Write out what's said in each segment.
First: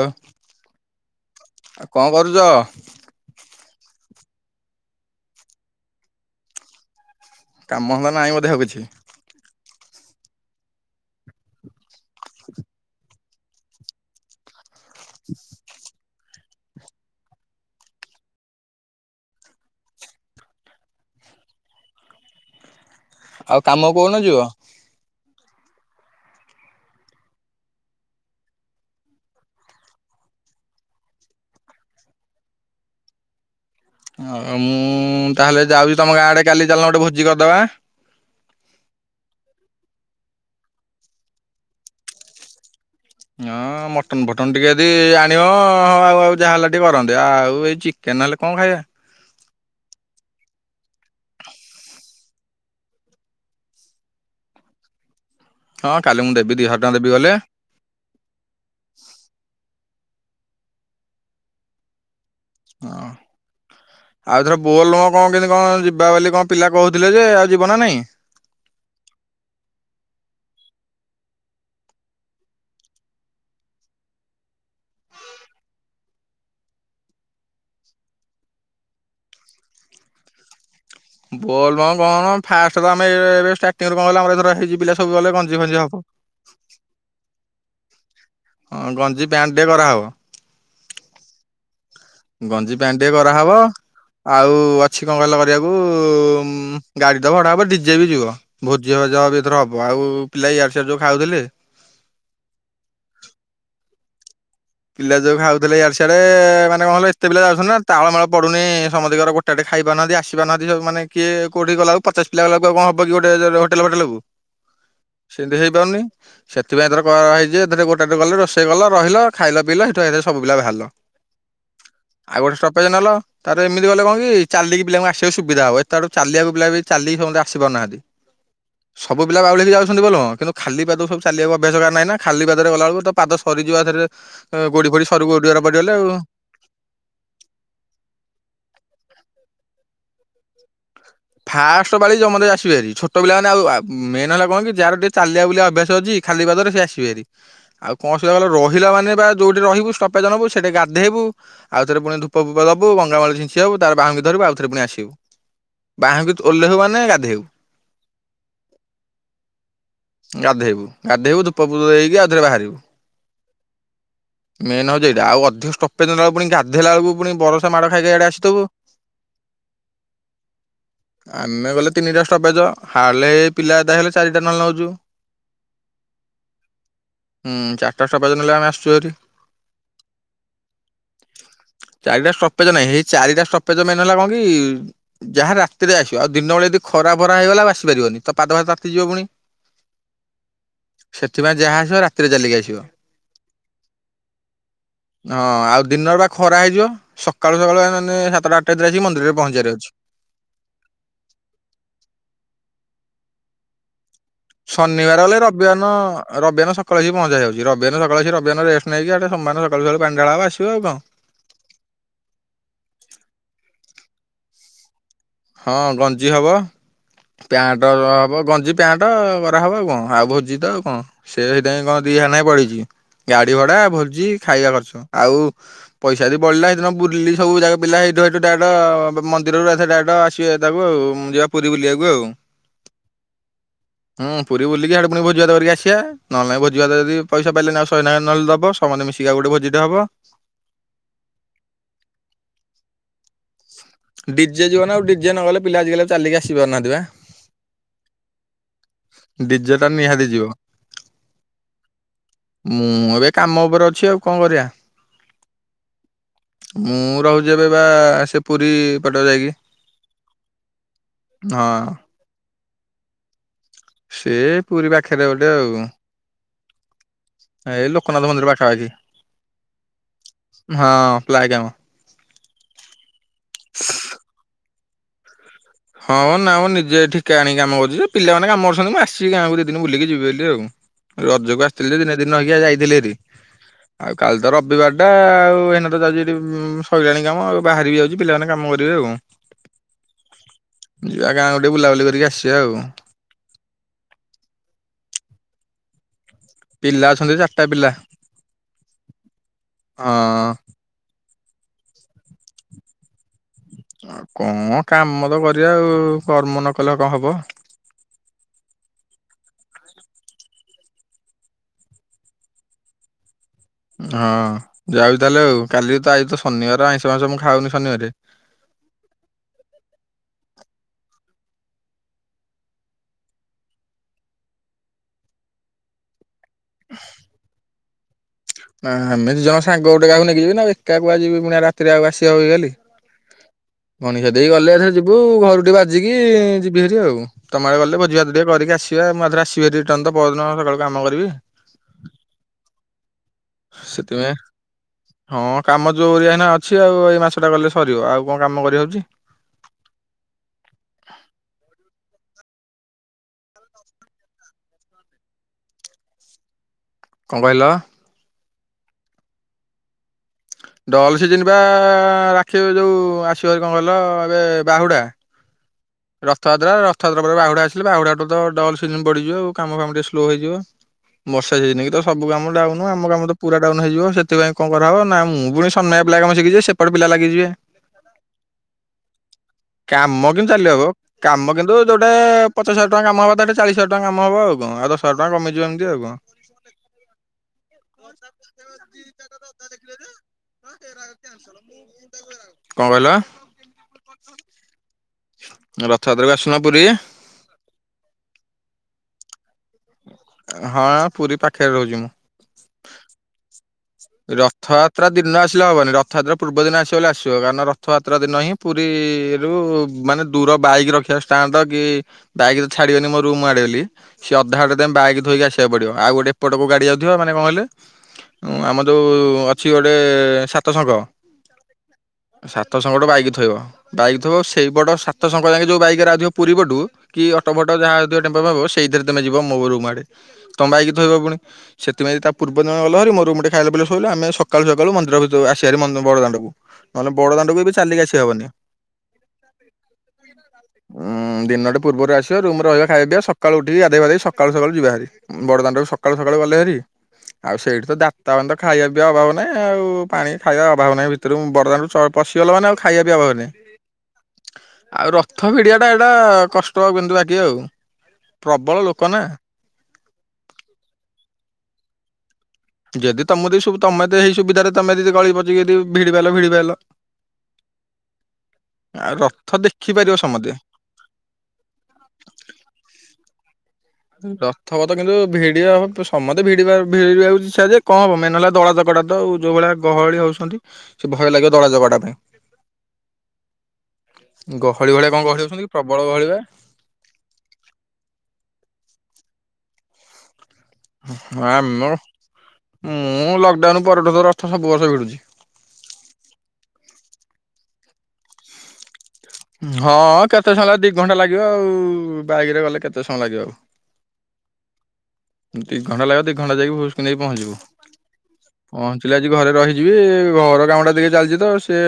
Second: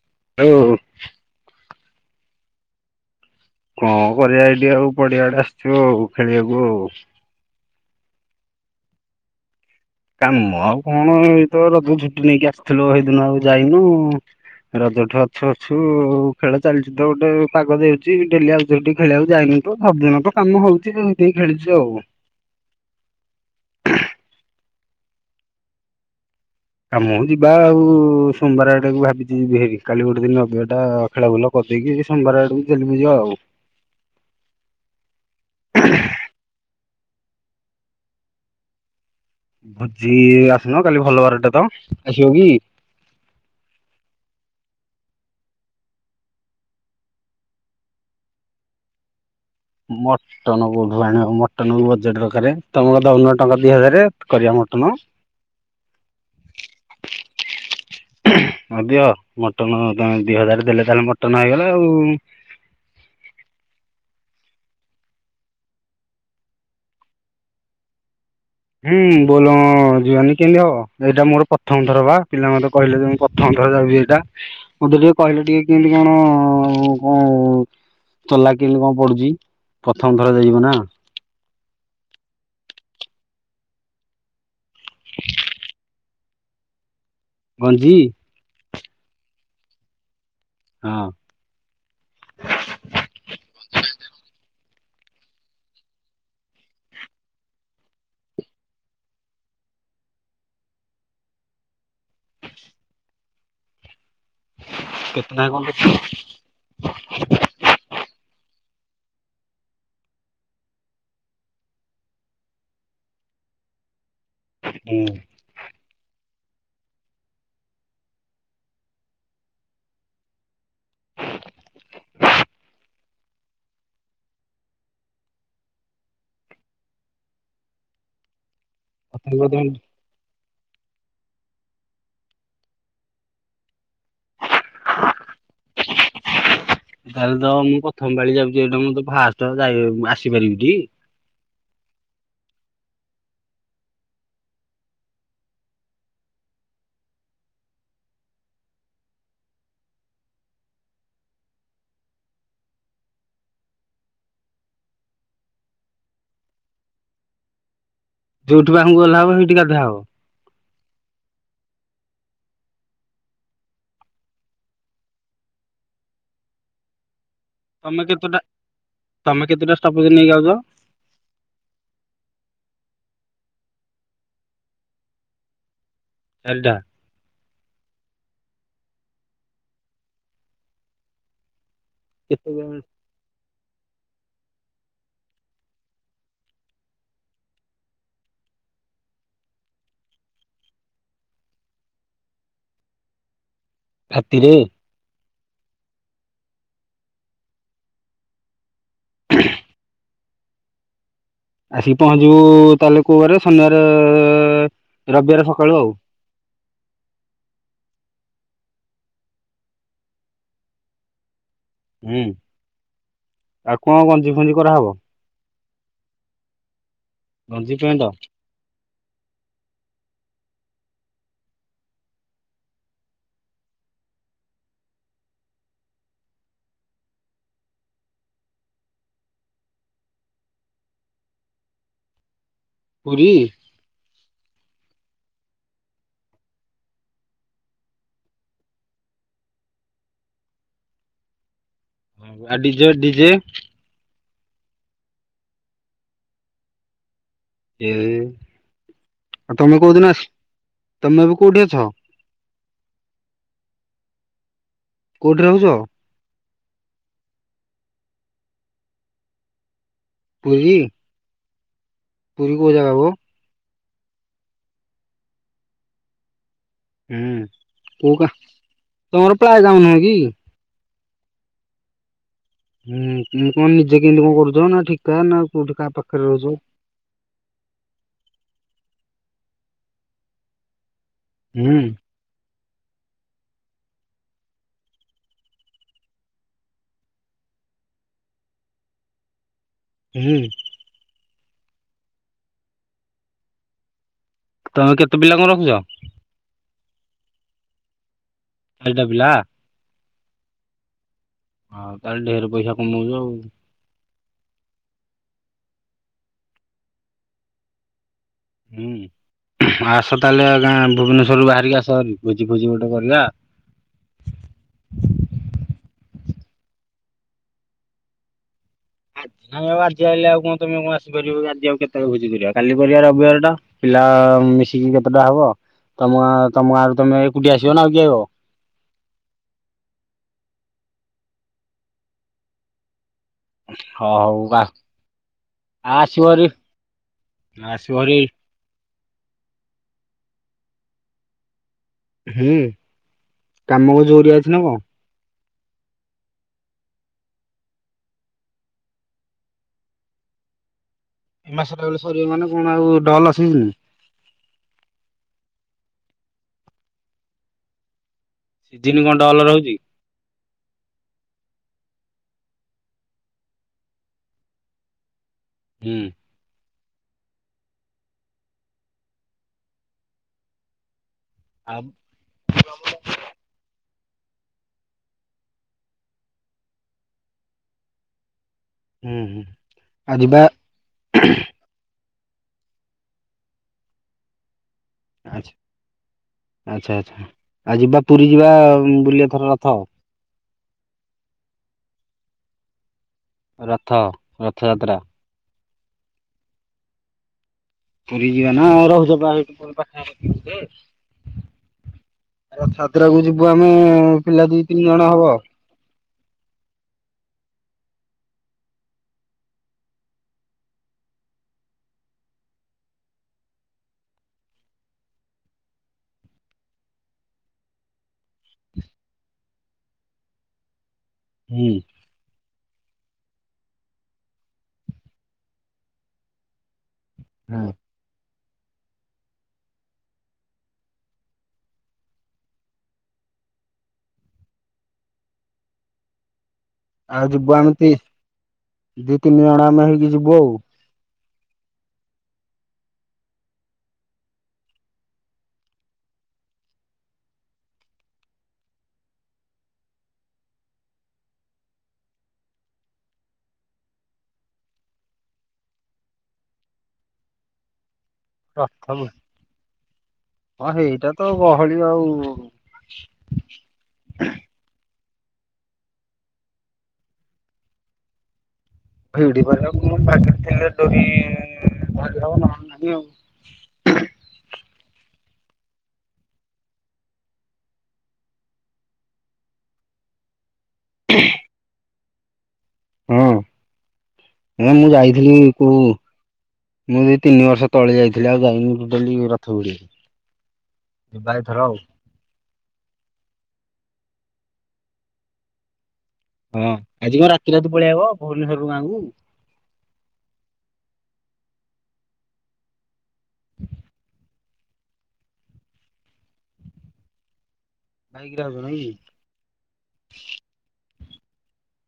ଓ ଆଉ କଣ କରୁଚ? କଣ କରିବା ଏଇଠି ଆଉ ପଡିଆଡେ ଆସଚୁ ଆଉ ଖେଳିବାକୁ ଆଉ। କାମଧନ୍ଦା ନାହିଁ ବୋଧେ ଆଉ କିଛି। କାମ ଆଉ କଣ ଏଇ ତ ରଜ ଛୁଟି ନେଇକି ଆସିଥିଲୁ ହେଇଦିନ ଆଉ ଯାଇନୁ। ରଜଠୁ ଅଛୁ ଅଛୁ। ଖେଳ ଚାଲଚି ତ ଗୋଟେ ପାଗ ଦେଇଚି ଡେଲି ଆଉଚୁ ଏଠିକି ଖେଳିବାକୁ ଯାଇନି ତ ସବୁଦିନ ତ କାମ ହୋଉଚି ଆଉ। ଟିକେ ଖେଳିଚୁ ଆଉ। ଆଉ କାମକୁ କୋଉଦିନ ଯିବ? କାମକୁ ଯିବା ଆଉ ସୋମବାର ଆଡକୁ ଭାବିଚି ଏମତି ହେଇକି କାଲି ଗୋଟେ ଦିନ ଆଉ ଦିହଟା ଖେଳବୁଲ କରିଦେଇକି ସୋମବାର ଆଡ଼କୁ ଚାଲିବୁ ଯା ଆଉ। [inaudible] ଅ ମୁଁ ତାହେଲେ ଯାଉଚି ତମ ଗାଁଆଡେ କାଲି ଚାଲୁନ ଗୋଟେ ଭୋଜି କରିଦବା। ଭୋଜି ଆସୁନ କାଲି ଭଲ ବାରଟେ ତ ଆସିବ କି? ହଁ ମଟନ ଫଟନ ଟିକେ ଯଦି ଆଣିବ ହଁ ଆଉ ଆଉ ଯାହା ହେଲା ଟିକେ କରନ୍ତି ଆଉ ଏଇ ଚି କେନ ହେଲେ କଣ ଖାଇବା। ମଚ ମଟନ କୋଉଠୁ ଆଣିବାକୁ ମଟନକୁ ବଜେଟ ଦରକାରେ ତମର ଦୋଉନ ଟଙ୍କା ଦିଇ ହଜାର କରିବା ମଟନ। ହଁ କାଲି ମୁଁ ଦେବି ଦିଇ ହଜାର ଟଙ୍କା ଦେବି ଗଲେ। ହଁ ଦିଅ ମଟନ ତମେ ଦିଇ ହଜାର ଦେଲେ ତାହେଲେ ମଟନ ହେଇଗଲା ଆଉ। ହଁ। ଆଉ ଏଥର ବୋଲବମ କଣ କେମିତି କଣ ଯିବା ବୋଲି କଣ ପିଲା କୋହୁଥିଲେ ଯେ ଆଉ ଯିବ ନା ନାଇଁ? ହୁଁ ବୋଲବମ ଯିବାନି କେମିତି ହବ ଏଇଟା ମୋର ପଥମ ଥର ପା ପିଲା ମତେ କହିଲେ ଯେ ମୁଁ ପ ଥଣ୍ଡ ରେ ଯାଉଚି ଏଇଟା ମତେ ଟିକେ କହିଲେ ଟିକେ କେମିତି କଣ କଁ ଥଲା କେମିତି କଣ ପଡୁଚି ପଥମ ଥର ଯାଇଯିବ ନା। ବୋଲବମ୍ କଣ ଫାଷ୍ଟ ତ ଆମେ ଏବେ ଷ୍ଟାର୍ଟିରୁ କଣ କହିଲ ଆମର ହେଇଚି। ପିଲା ସବୁ ଗଲେ ଗଞ୍ଜି ଫଞ୍ଜି ହବ। ଗଞ୍ଜୀ। ହଁ ଗଞ୍ଜି ପ୍ୟାଣ୍ଟ ଟେ କରାହବ। ହଁ। ଗଞ୍ଜି ପ୍ୟାଣ୍ଟ୍ ଟେ କରାହବ। ଆଉ ଅଛି କଣ କିହିଲ କରିବାକୁ ଗାଡି ତ ଭଡା ଭବ ଡିଜେ ବି ଯିବ। ଭୋଜି ଭଜା ବି ଏଥର ହବ ଆଉ ପିଲା ୟାଡ ସିଆଡ ଯୋଉ ଖାଉଥିଲେ ପିଲା କେତେ ଯୋଉ ନାଁ କଣ ଖାଉଥିଲେ ୟାଡ ସିଆଡେ ମା ମାନେ କଣ କହିଲ ଏତେ ପିଲା ଯାଉଛନ୍ତି ନା ତାଳମେଳ ପଡୁନି ସମସ୍ତିଙ୍କର ଗୋଟାଟେ ଖାଇ ପାରୁନାହାନ୍ତି ଆସିପାରୁନାହାନ୍ତି ମାନେ କିଏ କଉଠି ଗଲାଳକୁ। ପଚାଶ ପିଲା ଗଲାକୁ କଣ ହବ କି ଗୋଟେ ହୋଟେଲ ଫୋଟେଲ୍କୁ। ହୁଁ। ସେମିତି ହେଇପାରୁନି ସେଥିପାଇଁ ଏଥର କରା ହେଇଚି ଯେ ଏଥିରେ ଗୋଟା ଟେ ଗଲେ ରୋଷେଇ କଲ ରହିଲ। ଖାଇଲ ପିଇଲ ସେଠୁ ଏକାଥରେ ସବୁ ପିଲା ଭାର୍ଲ ଆଉ ଗୋଟେ ଷ୍ଟପେଜ ନେଲ। ତାର ଏମିତି ଗଲେ କଣ କି ଚାଲିକି ପିଲାଙ୍କୁ ଆସିବା ସୁବିଧା ହବ ଏତେବାଟୁ ଚାଲିବାକୁ ପିଲା ବି ଚାଲିକି ସମସ୍ତେ ଆସିପାରୁନାହାନ୍ତି। ସବୁ ପିଲା ବାଉଳି ହେଇକି ଯାଉଛନ୍ତି ବୋଲବମ କିନ୍ତୁ ଖାଲି ପାଦକୁ ସବୁ ଚାଲିଯିବା ଅଭ୍ୟାସ କାହାର ନାହିଁ ନା ଖାଲି ପାଦରେ ଗଲାବେଳକୁ ତ ପାଦ ସରିଯିବ ଏକାଥରେ। ଗୋଡି ଫୋଡି ସରୁ ଗୋଡଆରେ ପଡିଗଲେ ଆଉ। ତାହେଲେ ତ ମୁଁ ପଥମ ପାଳି ଯାଉଛି ଏଇଟା ମୁଁ ତ ଫାଷ୍ଟ ଯାଇ ଆସିପାରିବି ଟି। ଫାଷ୍ଟ ପାଳି ସମସ୍ତେ ଆସିବେହାରି ଛୋଟ ପିଲା ମାନେ ଆଉ ମେନ୍ ହେଲା କଣ କି ଯାହାର ଟିକେ ଚାଲିବା ବୁଲିବା ଅଭ୍ୟାସ ଅଛି। ଖାଲି ପାଦରେ ସେ ଆସିବେ ହାରି। ଆଉ କୌଣସି ଜାଗାରେ ରହିଲା ମାନେ ବା ଯୋଉଠି ରହିବୁ ଷ୍ଟପେଜ୍ ନବୁ ସେଟି ଗାଧେଇବୁ। ଆଉଥରେ ପୁଣି ଧୂପ ଫୂପ ଦବୁ ଗଙ୍ଗା ପାଣି ଛିଞ୍ଚି ହବୁ ତାପରେ ବାହୁଙ୍ଗି ଧରିବୁ ଆଉଥରେ ପୁଣି ଆସିବୁ। ବାହୁଙ୍ଗି ଓହ୍ଲେଇବୁ ମାନେ ଗାଧେଇବୁ। ଯୋଉଠି ବାହୁଙ୍ଗି ଓହ୍ଲାହବ ସେଇଠି ଗାଧା ହବ। ଗାଧେଇବୁ, ଗାଧେଇବୁ ଧୂପ ଫୂପ ଦେଇକି ଆଉ ଥରେ ବାହାରିବୁ। ମେନ ହୋଉଛି ଏଇଟା ଆଉ ଅଧିକ ଷ୍ଟପେଜ ନେଲା ବେଳୁକୁ ଗାଧଲା ବେଳକୁୁ ପୁଣି ବର ତମେ କେତେଟା, ତମେ କେତେଟା ଷ୍ଟପେଜ ନେଇିକ ଯାଉଚ। ଆମେ ଗଲେ ତିନିଟା ଷ୍ଟପେଜ ହାଡଲେ ପିଲା ଆଦାୟ ହେଲେ ଚାରିଟା ନହେଲେ ନଉଚୁ। ଚାରିଟା। ହୁଁ ଚାର୍ଟା ଷ୍ଟପେଜ ନେଲେ ଆମେ ଆସୁଛୁ ହାରି। ଚାରିଟା ସଷ୍ଟପେଜ କେତେବେଳେ ନାହିଁ ସେଇ ଚାରିଟା ସଷ୍ଟପେଜ ମେନ୍ ହେଲା କଣ କି ଯାହା ରା ତିରେ ଆସିବ ଆଉ ଦିନବେଳେ ଯଦି ଖରା ଫରା ହେଇଗଲା ଆଉ ଆସିପାରିବନି ପାଦ ଫାଦ ତାତିଯିବ ପୁଣି। ସେଥିପାଇଁ ଯାହା ଆସିବ ରାତିରେ ଚାଲିକି ଆସିବ। ରାତିରେ। ହଁ ଆଉ ଦିନରେ ବା ଖରା ହେଇଯିବ ସକାଳୁ ସକାଳୁ ମାନେ ସାତଟା ଆଠଟା ଭିତରେ ଆସିକି ମନ୍ଦିରରେ ପହଞ୍ଚିବାର ଅଛି। ଆସିକି ପହଞ୍ଚିବୁ ତାହେଲେ କୋଉ ବାରେ ଶନିବାରେ ଶନିବାର ହେଲେ ରବିବାରନ ରବିବର୍ ସ ସକାଳୁ ଆସିକି ପହଞ୍ଚି ହେଇଆଉଛି ରବିବାରନ ସକାଳୁ ଆସିକି ରବିବାରନ ରେଷ୍ଟ ନେଇକି ହେଠୁ ସୋମବାର ଦିନ ସକାଳୁସକାଳୁ ପାଣି ଢାଳା ହବ ଆସିବ ଆଉ କଣ। ହୁଁ ଆଉ କଣ ଗଞ୍ଜି ଫଜିଂ କରାହବ। ହଁ ଗଞ୍ଜି ହବ ପ୍ୟାଣ୍ଟ ଅ ହବ ଗଞ୍ଜି ପ୍ୟାଣ୍ଟ କରାହେବ ଆଉ କଣ ଆଉ ଭୋଜି ତ ଆଉ କଣ ସେ ସେଇତିପାଇଁ କଣ ଦିହାର ନେଖା ପଡିଛି। ଗାଡି ଭଡା ଭୋଜି ଖାଇବା ଖର୍ଚ ଆଉ ପଇସା ଯଦି ବଳିଲା ହେଦିନ ବୁଲି ସବୁ ଯାକ ପିଲା ହେଇଠୁ ହେଉଠୁ ଡାଇରେକ୍ଟ ମନ୍ଦିରରୁ ଆ ସେ ଡାଇରେକ୍ଟ ସିଆ ତାକୁ ଆଉ ମୁଁ ଯିବା ପୁରୀ ବୁଲିବାକୁ ଆଉ। ପୁରୀ। [unintelligible] ହୁଁ ପୁରୀ ବୁଲିକି ହିଆଡୁ ପୁଣି ଭୋଜି ବା କରିକି ଆସିବା ନହେଲେ ଭୋଜି ଭାତ ଯଦି ପଇସା ପାଇଲେ ନାଇଁ ଆଉ ଶହେ ନାଖା ନେହେଲେ ଦବ। ସମତେ ମିଶିକି ଗୋଟେ ଭୋଜିଟେ ହବ। ଆ ଡିଜେ, ଡିଜେ? ଡିଜେ ଯିବନି ଆଉ ଡିଜେ ନ ଗଲେ ପିଲା ଆଜିକାଲି ଚାଲିକି ଆସିପାରୁ ନାହାନ୍ତି ପା। ଏ ଆଉ ଡିଜେ ତମେ ଟା କୋଉଦିନ ନିହାତି ଆସି ଯିବ ତମେ ବି କୋଉଠି ଅଛ? ମୁଁ ଏବେ କାମ ଉପରେ ଅଛି ଆଉ କଣ କରିବା। କୋଉଠି ରହୁଛ? ମୁଁ ରହୁଛି ଏବେ ବା ସେ ପୁରୀ ପଟ ଯାଇକି ପୁରି? ହଁ। ପୁରୀ କୋଉ ଜାଗା ବୋ? ସେ ପୁରୀ ପାଖରେ ଗୋଟେ ଆଉ। ହୁଁ ଏଇ କୋଉ ଲୋକନାଥ ଗାଁ ମନ୍ଦିର ପାଖାପାଖି ତମର ପ୍ଲାୟ ଯାଉନାହିଁକି? ହଁ ପ୍ଲାୟ କାମ। ହୁଁ କଣ ନିଜେ କେମିତି କଣ କରୁଛ ନା ଠିକା ନା କଉଠି? ହଁ ମ ନାଁ ମ ନିଜେ ଏଠି କା ଆଣିକି କାମ କରୁଛି ଯେ ପିଲାମାନେ କାମ କରୁଛନ୍ତି ମୁଁ ଆସିବି କାମ ଦି ଦିନି ବୁଲିକି ଯିବି ବୋଲି ଆଉ ରଜକୁ ହୁଁ ଆସିଥିଲି ଦିନ ରହିକି ଯାଇଥିଲି ହେରି। ଆଉ କାଲି ତ ରବିବାର ଟା ଆଉ ଏନା ତ ଯାଉଚି ସଇଲାଣି କାମ ଆଉ ବାହାରିିବି ଯାଉ ପିଲାମାନେ କାମ କରିବେ ଆଉ। ହୁଁ। ଯିବା ଗାଁ କୁ ଟିକେ ବୁଲାବୁଲି କରିକି ଆସିବା ଆଉ। ତମେ କେତେ ପିଲାଙ୍କୁ ରଖୁଛ? ପିଲା ଅଛନ୍ତି ଚାରିଟା ପିଲା। [unintelligible] ଟା ପିଲା। ହଁ। ହଁ ତାହେଲେ ଢେର ପଇସା କମଉଛ ଆଉ। ଆଉ କଣ କାମ ତ କରିବା ଆଉ କର୍ମ ନ କଲେ କଣ ହବ? ହୁଁ ଆସ ତାହେଲେ ଜ୍ଞା ଭୁବନେଶ୍ୱରରୁ ବାହାରିକି ଆସରି ଭୋଜି ଫୋଜି ଗୋଟେ କରିବା। ହଁ ଯାଉଚି ତାହେଲେ ଆଉ କାଲି ତ ଆଜି ତ ଶନିବାର ଆଇଁଷ ଫାଇଁଷ ମୁଁ ଖାଉନି ଶନିବାରେ। ଆଜି ଆଉ ଆଜି ଆଇଲେ ଆଉ କଣ କେମି କଣ ଆସିପାରିବ ଆଜି ଆଉ କେତଳେ ଭୋଜିିକରିବା କାଲି କରିବା ରବିବାର ଟା। ପିଲା ମିଶିକି କେତେଟା ହବ? ତମ ଗାଁ ତମ ଗାଁରୁ ତମେ ଏକୁଟିିଆ ଆସିବ ନା ଆଉ କିଏ ଆଇବ? ନାଁ ଆମେ ଦି ଜଣ ସାଙ୍ଗ ଗୋଟେ କାହାକୁ ନେଇକି ଯିବି ନା ଏକା କୁଆଡେ ଯିବି ପୁଣି ରାତିରେ ଆଉ ଆସିବା ହବକି କାଲି? ହଁ ମଣିଷା ହଉ ଦେଇ ଆ ଗଲେ ଏଥରେ ଯିବୁ ଘରୁ ଟିକେ ବାଜିକି ଆସିବ ଭାରି ଯିବି ହେରି ଆଉ। ତମ ଆଡ଼େ ଆସିବ ଗଲେ ଭାରି ଭୋଜିଭାତ ଟିକେ କରିକି ଆସିବା, ମୁଁ ଆଉଥରେ ଆସିବି ରିଟର୍ନ ତ ପହଦିନ ସକାଳୁ କାମ କରିବି। ହୁଁ, କାମ କ ସେଥିପାଇଁ ଜୋଅରିଆ ଅଛି ନା କଣ? ହଁ କାମ ଯୋଅରିଆ ଏଇନା ଅଛି ଆଉ ଏଇ ମାସଟା ଗଲେ ସରିବ ଆଉ କଣ କାମ କରିହଉଛି। ଏ ମାସଟା ରେ ସରିବ ମାନେ କଣ ଆଉ ଡଲ୍ ସିଲ୍ଡ୍। କଣ କହିଲ? ସିଜିନ କଣ ଡ଼ଲ ରହୁଛି? ଡଲ୍ ସିଜିନ୍ ପା ରାକ୍ଷୀ ଯୋଉ ଆସିବ ଭାରି କଣ କହିଲ ଏବେ ବାହୁଡ଼ା। ହୁଁ। ରଥଯାତ୍ରା ରଥଯାତ୍ରା ପରେ ବାହୁଡ଼ା ଆିଲେ ବାହୁଡ଼ାଠୁ ତ ଡଲ୍ ସିଲିନ୍ ପଡ଼ିଯିବ ଆ କାମ ଫାମ ଟିକେ ସ୍ଲୋ ହୋଇଯିବ ବର୍ଷା ସି ଆଉ [unintelligible] ସବୁ କାମ ଡାଉନ ଆମ କାମ ତ ପୁରା ଡାଉନ ହେଯିବ ସେଥିପାଇଁ କଣ କରହବ ନା ମୁଁ ପୁଣି ସମୟ ପିଲା କାମ ଶିଖିଛି ସେ ଏପଟ ପିଲା ଲାଗିଯିବେ ହୁଁ ହୁଁ ଆଉ କାମ ଯିବା କିନ୍ତୁ ବ କାମ କିନ୍ତୁ ଯୋଉଟା ପଚାଶ ହଜାର ଟଙ୍କା କାମ ହବା କଥା ଚାଳିଶ ହଜାର ଟଙ୍କା କାମ ହବ ଆଉ କଣ ଆଉ। ହଜାର ଟଙ୍କା କମିଯିବ ଏମିତି ଆଉ କଣ। ଆଛା ଆଚ୍ଛା ଆଚ୍ଛା ଆଉ ଯିବା ପୁରୀ ଯିବା ବୁଲିବା ଏଥର ରଥ କଣ କହିଲ? ରଥ ରଥଯାତ୍ରା। ରଥଯାତ୍ରାକୁ ଆସୁନ ପୁରୀ। ପୁରୀ ଯିବା ନାଉ ରହୁଛ ଏଇଠି କୋଉଠି ପାଖରେ। ହଁ ପୁରୀ ପାଖରେ ରହୁଛି ମୁଁ। ଆ ରଥ ଯାତ୍ରା କୁ ଯିବୁ ଆମେ ପିଲା ଦି ତିନି ରଥଯାତ୍ରା ଜଣ ହବ। ଦିନ ଆସିଲେ ହବନି ରଥଯାତ୍ରା ପୂର୍ବ ଦିନ ଆସିବ ବଲେ ଆସିବ କାରଣ ରଥଯାତ୍ରା ଦିନ ହିଁ ପୁରୀରୁ ମାନେ ଦୂର ବାଇକ ରଖିବା ଷ୍ଟାଣ୍ଡ ତ କି ବାଇକ୍ ତ ଛାଡିବନି ମୋ ରୁମ୍ ଆଡେଗଲି। ସିଏ ଅଧା ଆଟେ ଦ ବାଇ ଧୋଇକି ଆସିବାକୁ ପଡିବ। ଆଉ ଗୋଟେ ଏପଟକୁ ଗାଡି ଯାଉଥିବା ମାନେ କଣହିଲେ ଆମ ଯୋଉ ଅଛି ଗୋଟେ ସାତ ଶଙ୍ଗ। ହୁଁ। ସାତ ସଂଙ୍ଗଟ ବାଇକି ଥୋଇବ। ବାଇକ୍ ଥିବ ସେଇ ବଡ ସାତ ସଂଙ୍ଗା ଯାଏକେ ଯୋଉ ବାଇକରେ ଆଥିବ ପୁରୀ ପଟୁ କି ଅଟୋ ଫଟ ଯାହା ତ ଟେମ୍ପୁ ଫେମ୍ପୁ ସେଇଥିରେ ତମେ ଯିବ ମୋ ରୁମ୍ ଆଡେ। ତମ ବାଇକି ଥୋଇବ ପୁଣି ସେଥିପାଇଁ ତା ପୂର୍ବ ଦିନ ଗଲ ହାରି ମୋର ଗୋଟେ ଖାଇଲା ପିଲଲେ ଶୋଇୁ ଆମେ ସକାଳୁ ସକାଳୁ ମନ୍ଦିର ଭିତରକୁ ଆସିବାରି ବଡ଼ଦାଣ୍ଡକୁ। ଆଉ ଯିବୁ ଏମିତି ଦି ତିନି ଜଣ ଆମେ ହେଇକି ଯିବୁ ଆଉ। ଉଁ ଦିନଟେ ପୂର୍ବରୁ ଆସିବା ରୁମ ରହିବା ଖାଇବା ପିଇବା ସକାଳୁ ଉଠିକି ଗାଧେଇ ପଧେଇ ସକାଳୁ ସକାଳୁ ଯିବା ଭାରି। ବଡଦାଣ୍ଡଟାକୁୁ ସକାଳୁ ସକାଳୁ ଗଲେ ହାରି ଆଉ ସେଇଠି ତା ତାମାନେତ ଖାଇବା ବି ଅଭାବ ନାହିଁ। ଆଉ ପାଣି ଖାଇବା ଅଭାବ ନାହିଁ ଭିତରୁ ବରଦମାନରୁ ପଶିଗଲା ମାନେ ଆଉ ଖାଇବା ପିଇବି ଅଭାବ ନାହିଁ। ଆଉ ରଥ ଭିଡିଆ ଟା ଏଇଟା କଷ୍ଟ ଆଉ କିନ୍ତୁ ବାକି ଆଉ। ପ୍ରବଳ ରଥ ଲୋକ ନା। ହଁ ଏଇଟା ତ ଗହଳି ଆଉ। ଯଦି ତମକୁ ତମେ ତ ହେଇ ସୁବିଧାରେ ତମେ ଯଦି ଗଳି ପଚି ଯଦି ଭିଡି ପାଇଲ ଭିଡି ପାଇଲ। ଆଉ ରଥ ଭିଡିପାଇଲା କୁ ମୁଁ ଦେଖିପାରିବ ସମତେ [unintelligible] ତୁହିଁ ଭାଗିହବ ନହଲେ ନାହିଁ। ରଥପଥ କିନ୍ତୁ ଭିଡ ସମସ୍ତେ ଭିଡି ଭିଡିଉଛି ସ ଯେ କଣ ହବ ମେନ ହେଲା ଦଳା ଚକଟା। ଯୋଉ ଭଳିଆ ଗହଳି ହଉଛନ୍ତି। ସେ ଭୟ ଲାଗିବ ଦଳା ଚକଟା ପାଇଁ। ହଁ ଏ ମୁଁ ଗହଳି ଭଳିଆ କଣ ଯାଇଥିଲି ଗହଳି ଦଉଛନ୍ତି କି କୋଉ ପ୍ରବଳ ଗହଳି ପା। ମୁଁ ସେଇ ତିନି ବର୍ଷ ତଳେ ଯାଇଥିଲି ଆଉ ଯାଇନି ଟୋଟାଲି ରଥ ଭିଡି। ଆମର ମୁଁ ଲକଡାଉନ ପରଠୁ ତ ରଥ ସବୁ ବର୍ଷ ଭିଡ଼ୁଛି। ହଁ ଆଜି କଣ ରାତିରାତି ପଳେଇଆସିବ ଭୁବନେଶ୍ୱରରୁ ଗାଁକୁ? ହଁ କେତେ ସମୟ ଲାଗିବ ଦି ଘଣ୍ଟା ଲାଗିବ ଆଉ ବାଇକରେ ଗଲେ କେତେ ସମୟ ଲାଗିବ ଆଉ? ଦୁଇ ଘଣ୍ଟା ଲାଗିବ ଦୁଇ ଘଣ୍ଟା ଯାଇକି ଭୁସ୍କୁ ନେଇ ପହଞ୍ଚିଯିବୁ। ଭାଇକି ରହୁଛ ନାଇଁ କି? ପହଞ୍ଚିଲି ଆଜି ଘରେ ରହିଯିବି ଘର କାମ ଟା ଟିକେ ଚାଲିଛି ତ? ସେ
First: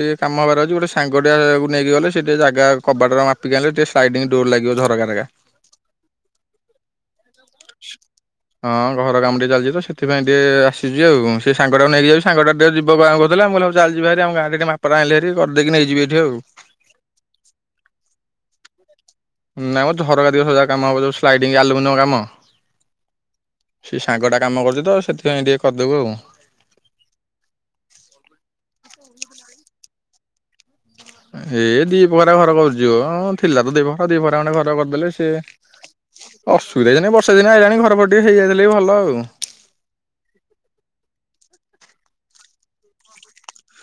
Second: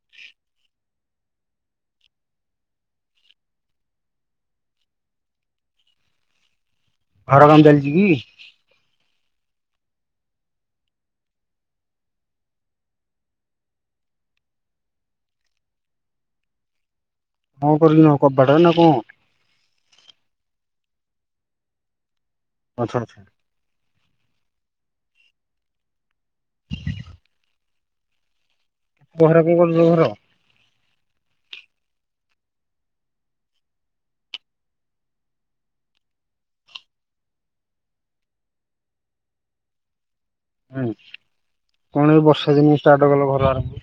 ଟିକେ କାମବାର ଅଛି ଗୋଟେ ସାଙ୍ଗଟିଆ ନେଇକି ଗଲେ ସେଟିକେ ଜାଗା କବାଟା ମାପିକି ଆଣିଲେ ଟିକେ ସ୍ଲାଇଡିଙ୍ଗ ଡୋର ଲାଗିବ ଝରକାଗୁରା। ଘର କାମ ଚାଲିଛି କି? ହଁ ଘର କାମ ଟିକେ ଚାଲିଛି ତ ସେଥିପାଇ ଟିକେ ଆସିବି ଆଉ ସେ ସାଙ୍ଗଟା ନେଇକି ଯିବି ସାଙ୍ଗଟା ଟିକେ ଯିବ କହୁଥିଲା ଭ ଚାଲିଯିବାର ଆମ ଗାଁରେ ଟିକେ ମାପରା ଆଣିଲେ କରିଦେଇକି ନେଇଯିବ ଏଠି ଆଉ। ହଁ କରିକି ନବ କବାଟ ନାଁ କଣ? ନାଇଁମ ଝରକା ଦିହଜାର କାମ ହବ ଯୋଉ ସ୍ଲାଇଡିଙ୍ଗ ଆଲୁମିନିୟମ କାମ। ଆଚ୍ଛା ଆଚ୍ଛା। ସେଇ ସାଙ୍ଗଟା କାମ କରୁଛି ତ ସେଥିପାଇଁ ଟିକେ କରିଦେବୁ ଆଉ। ଗୁହାରେ କଣ କରୁଛ ଘର। ଏ ଦି ବଖରା ଘର କରୁଛି ମ ଥିଲା ତ ଦି ବଖରା ଦି ବଖରା ଖଣ୍ଡେ ଘର କରିଦେଲେ ସିଏ ଅସୁବିଧା କିଛି ନାହିଁ। ବର୍ଷା ଦିନ ଆଇଲାଣୀ। ଘର ପଟେ ଟିକେ ହେଇଯାଇଥିଲେ ବି ଭଲ ଆଉ। ଆଇଁ କଣ ଏଇ ବର୍ଷା ଦିନେ ଷ୍ଟାର୍ଟ କଲ ଘର ବାର ଆରମ୍ଭ?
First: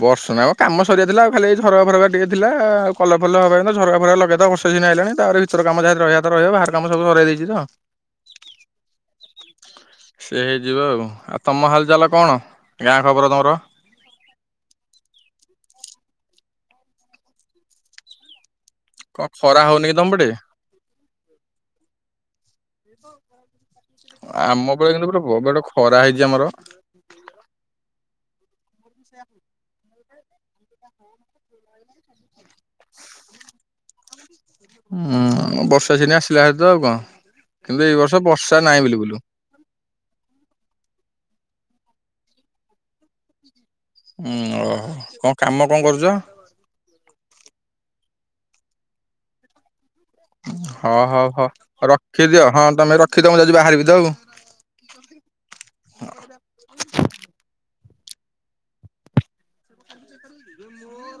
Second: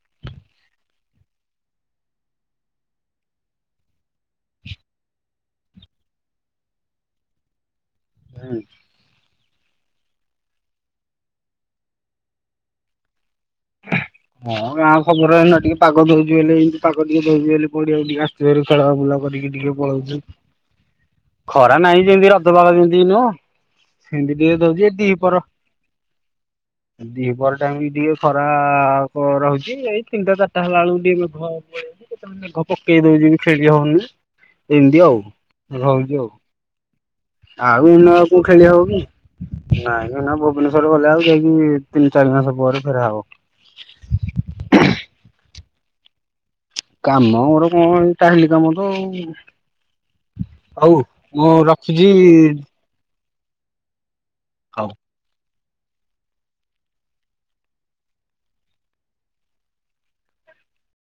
ବର୍ଷା ନାହିଁ ମ କାମ ସରିିବା ଥିଲା। ଆଉ ଖାଲି ଝରକା ଫରକା ଟିକେ ଥିଲା। ଆଉ କଲର ଫଲର ହବା କଥା ଝରକା ଫରକା ଲଗେଇଦବା। ଶୀତ ଦିନ ଆଇଲାଣି। ତାପରେ ଭିତରେ କାମ ଯାହା ରହିବା କଥା ରହିବ। ବାହାର କାମ ସବୁ ସରେଇ ଦେଇଛି ତ। ହୁଁ। ସେ ହେଇଯିବ ଆଉ। ଆଉ ତମ ହାଲ ଚାଲ କଣ? ଗାଁ ଖବର ତମର? ହଁ ଗାଁ ଖବର ଏଇନା ଟିକେ ପାଗ ଦଉଛି ବେଲେ ଏମିତି ପାଗ ଟିକେ ଦଉଛି ବେଲେ ପଡିଆକୁ ଟିକେ ରୁ ଖେଳା ବୁଲା କଣ କରିକି ଖରା ଟିକେ ହଉନି କି ତମ ପଳଉଛୁ। ପଟେ ଖରା ନାହିଁ ଯେମିତି ରଜ ପାଗ ଯେମତି ନୁହଁ ସେମିତି ଟିକେ ଆମ ଦଉଛି ବେଳେ କିନ୍ତୁ ପୁରା ଏପଟେ ବହୁତ ଗୋଟେ ଖରା ହେଇଛି ଆମର। ଦି ପହର ଟାଇମ ବି ଟିକେ ଖରା କ ରହୁଛି। ଏଇ ତିନିଟା ଚାରିଟା ହେଲା ବେଳକୁ ଟିକେ ମେଘ ପଳେଇ ଆଉଛି। କେତେବେଳେ ମେଘ ପକେଇ ଦଉଛି ବି ଖେଳି ହଉନି। ଏମିତି ଆଉ ହୁଁ ବର୍ଷା ରହୁଛି ଦିନ ଆଉ। ଆସିଲା ହାରି ତ ଆଉ କଣ? କିନ୍ତୁ ଆଉ ଏଇ ଏଇନେ ବର୍ଷ ଆଉ କୋଉ ବର୍ଷା ନାହିଁ ଖେଳିହବ କି? ବିଲକୁଲ ଉଁ ନାଇଁ ଏଇନା ଭୁବନେଶ୍ଵର ଗଲେ ଆଉ ଯାଇକି ତିନି ଚାରି ମାସ ପରେ ଫେରା ହବ। ଉଁ ଓହୋ। କଣ କାମ କଣ କରୁଛ? କାମ ମୋର କଣ ଏ ଟାଇଲି କାମ ତ ଆଉ। ହଁ ହଉ ମୁଁ ହ ରଖୁଛି। ରଖିଦିଅ। ହଁ ତମେ ରଖିଦିଅ। ମୁଁ ଯାଉଛି ବାହାରିବି ତ ଆଉ। ହଉ।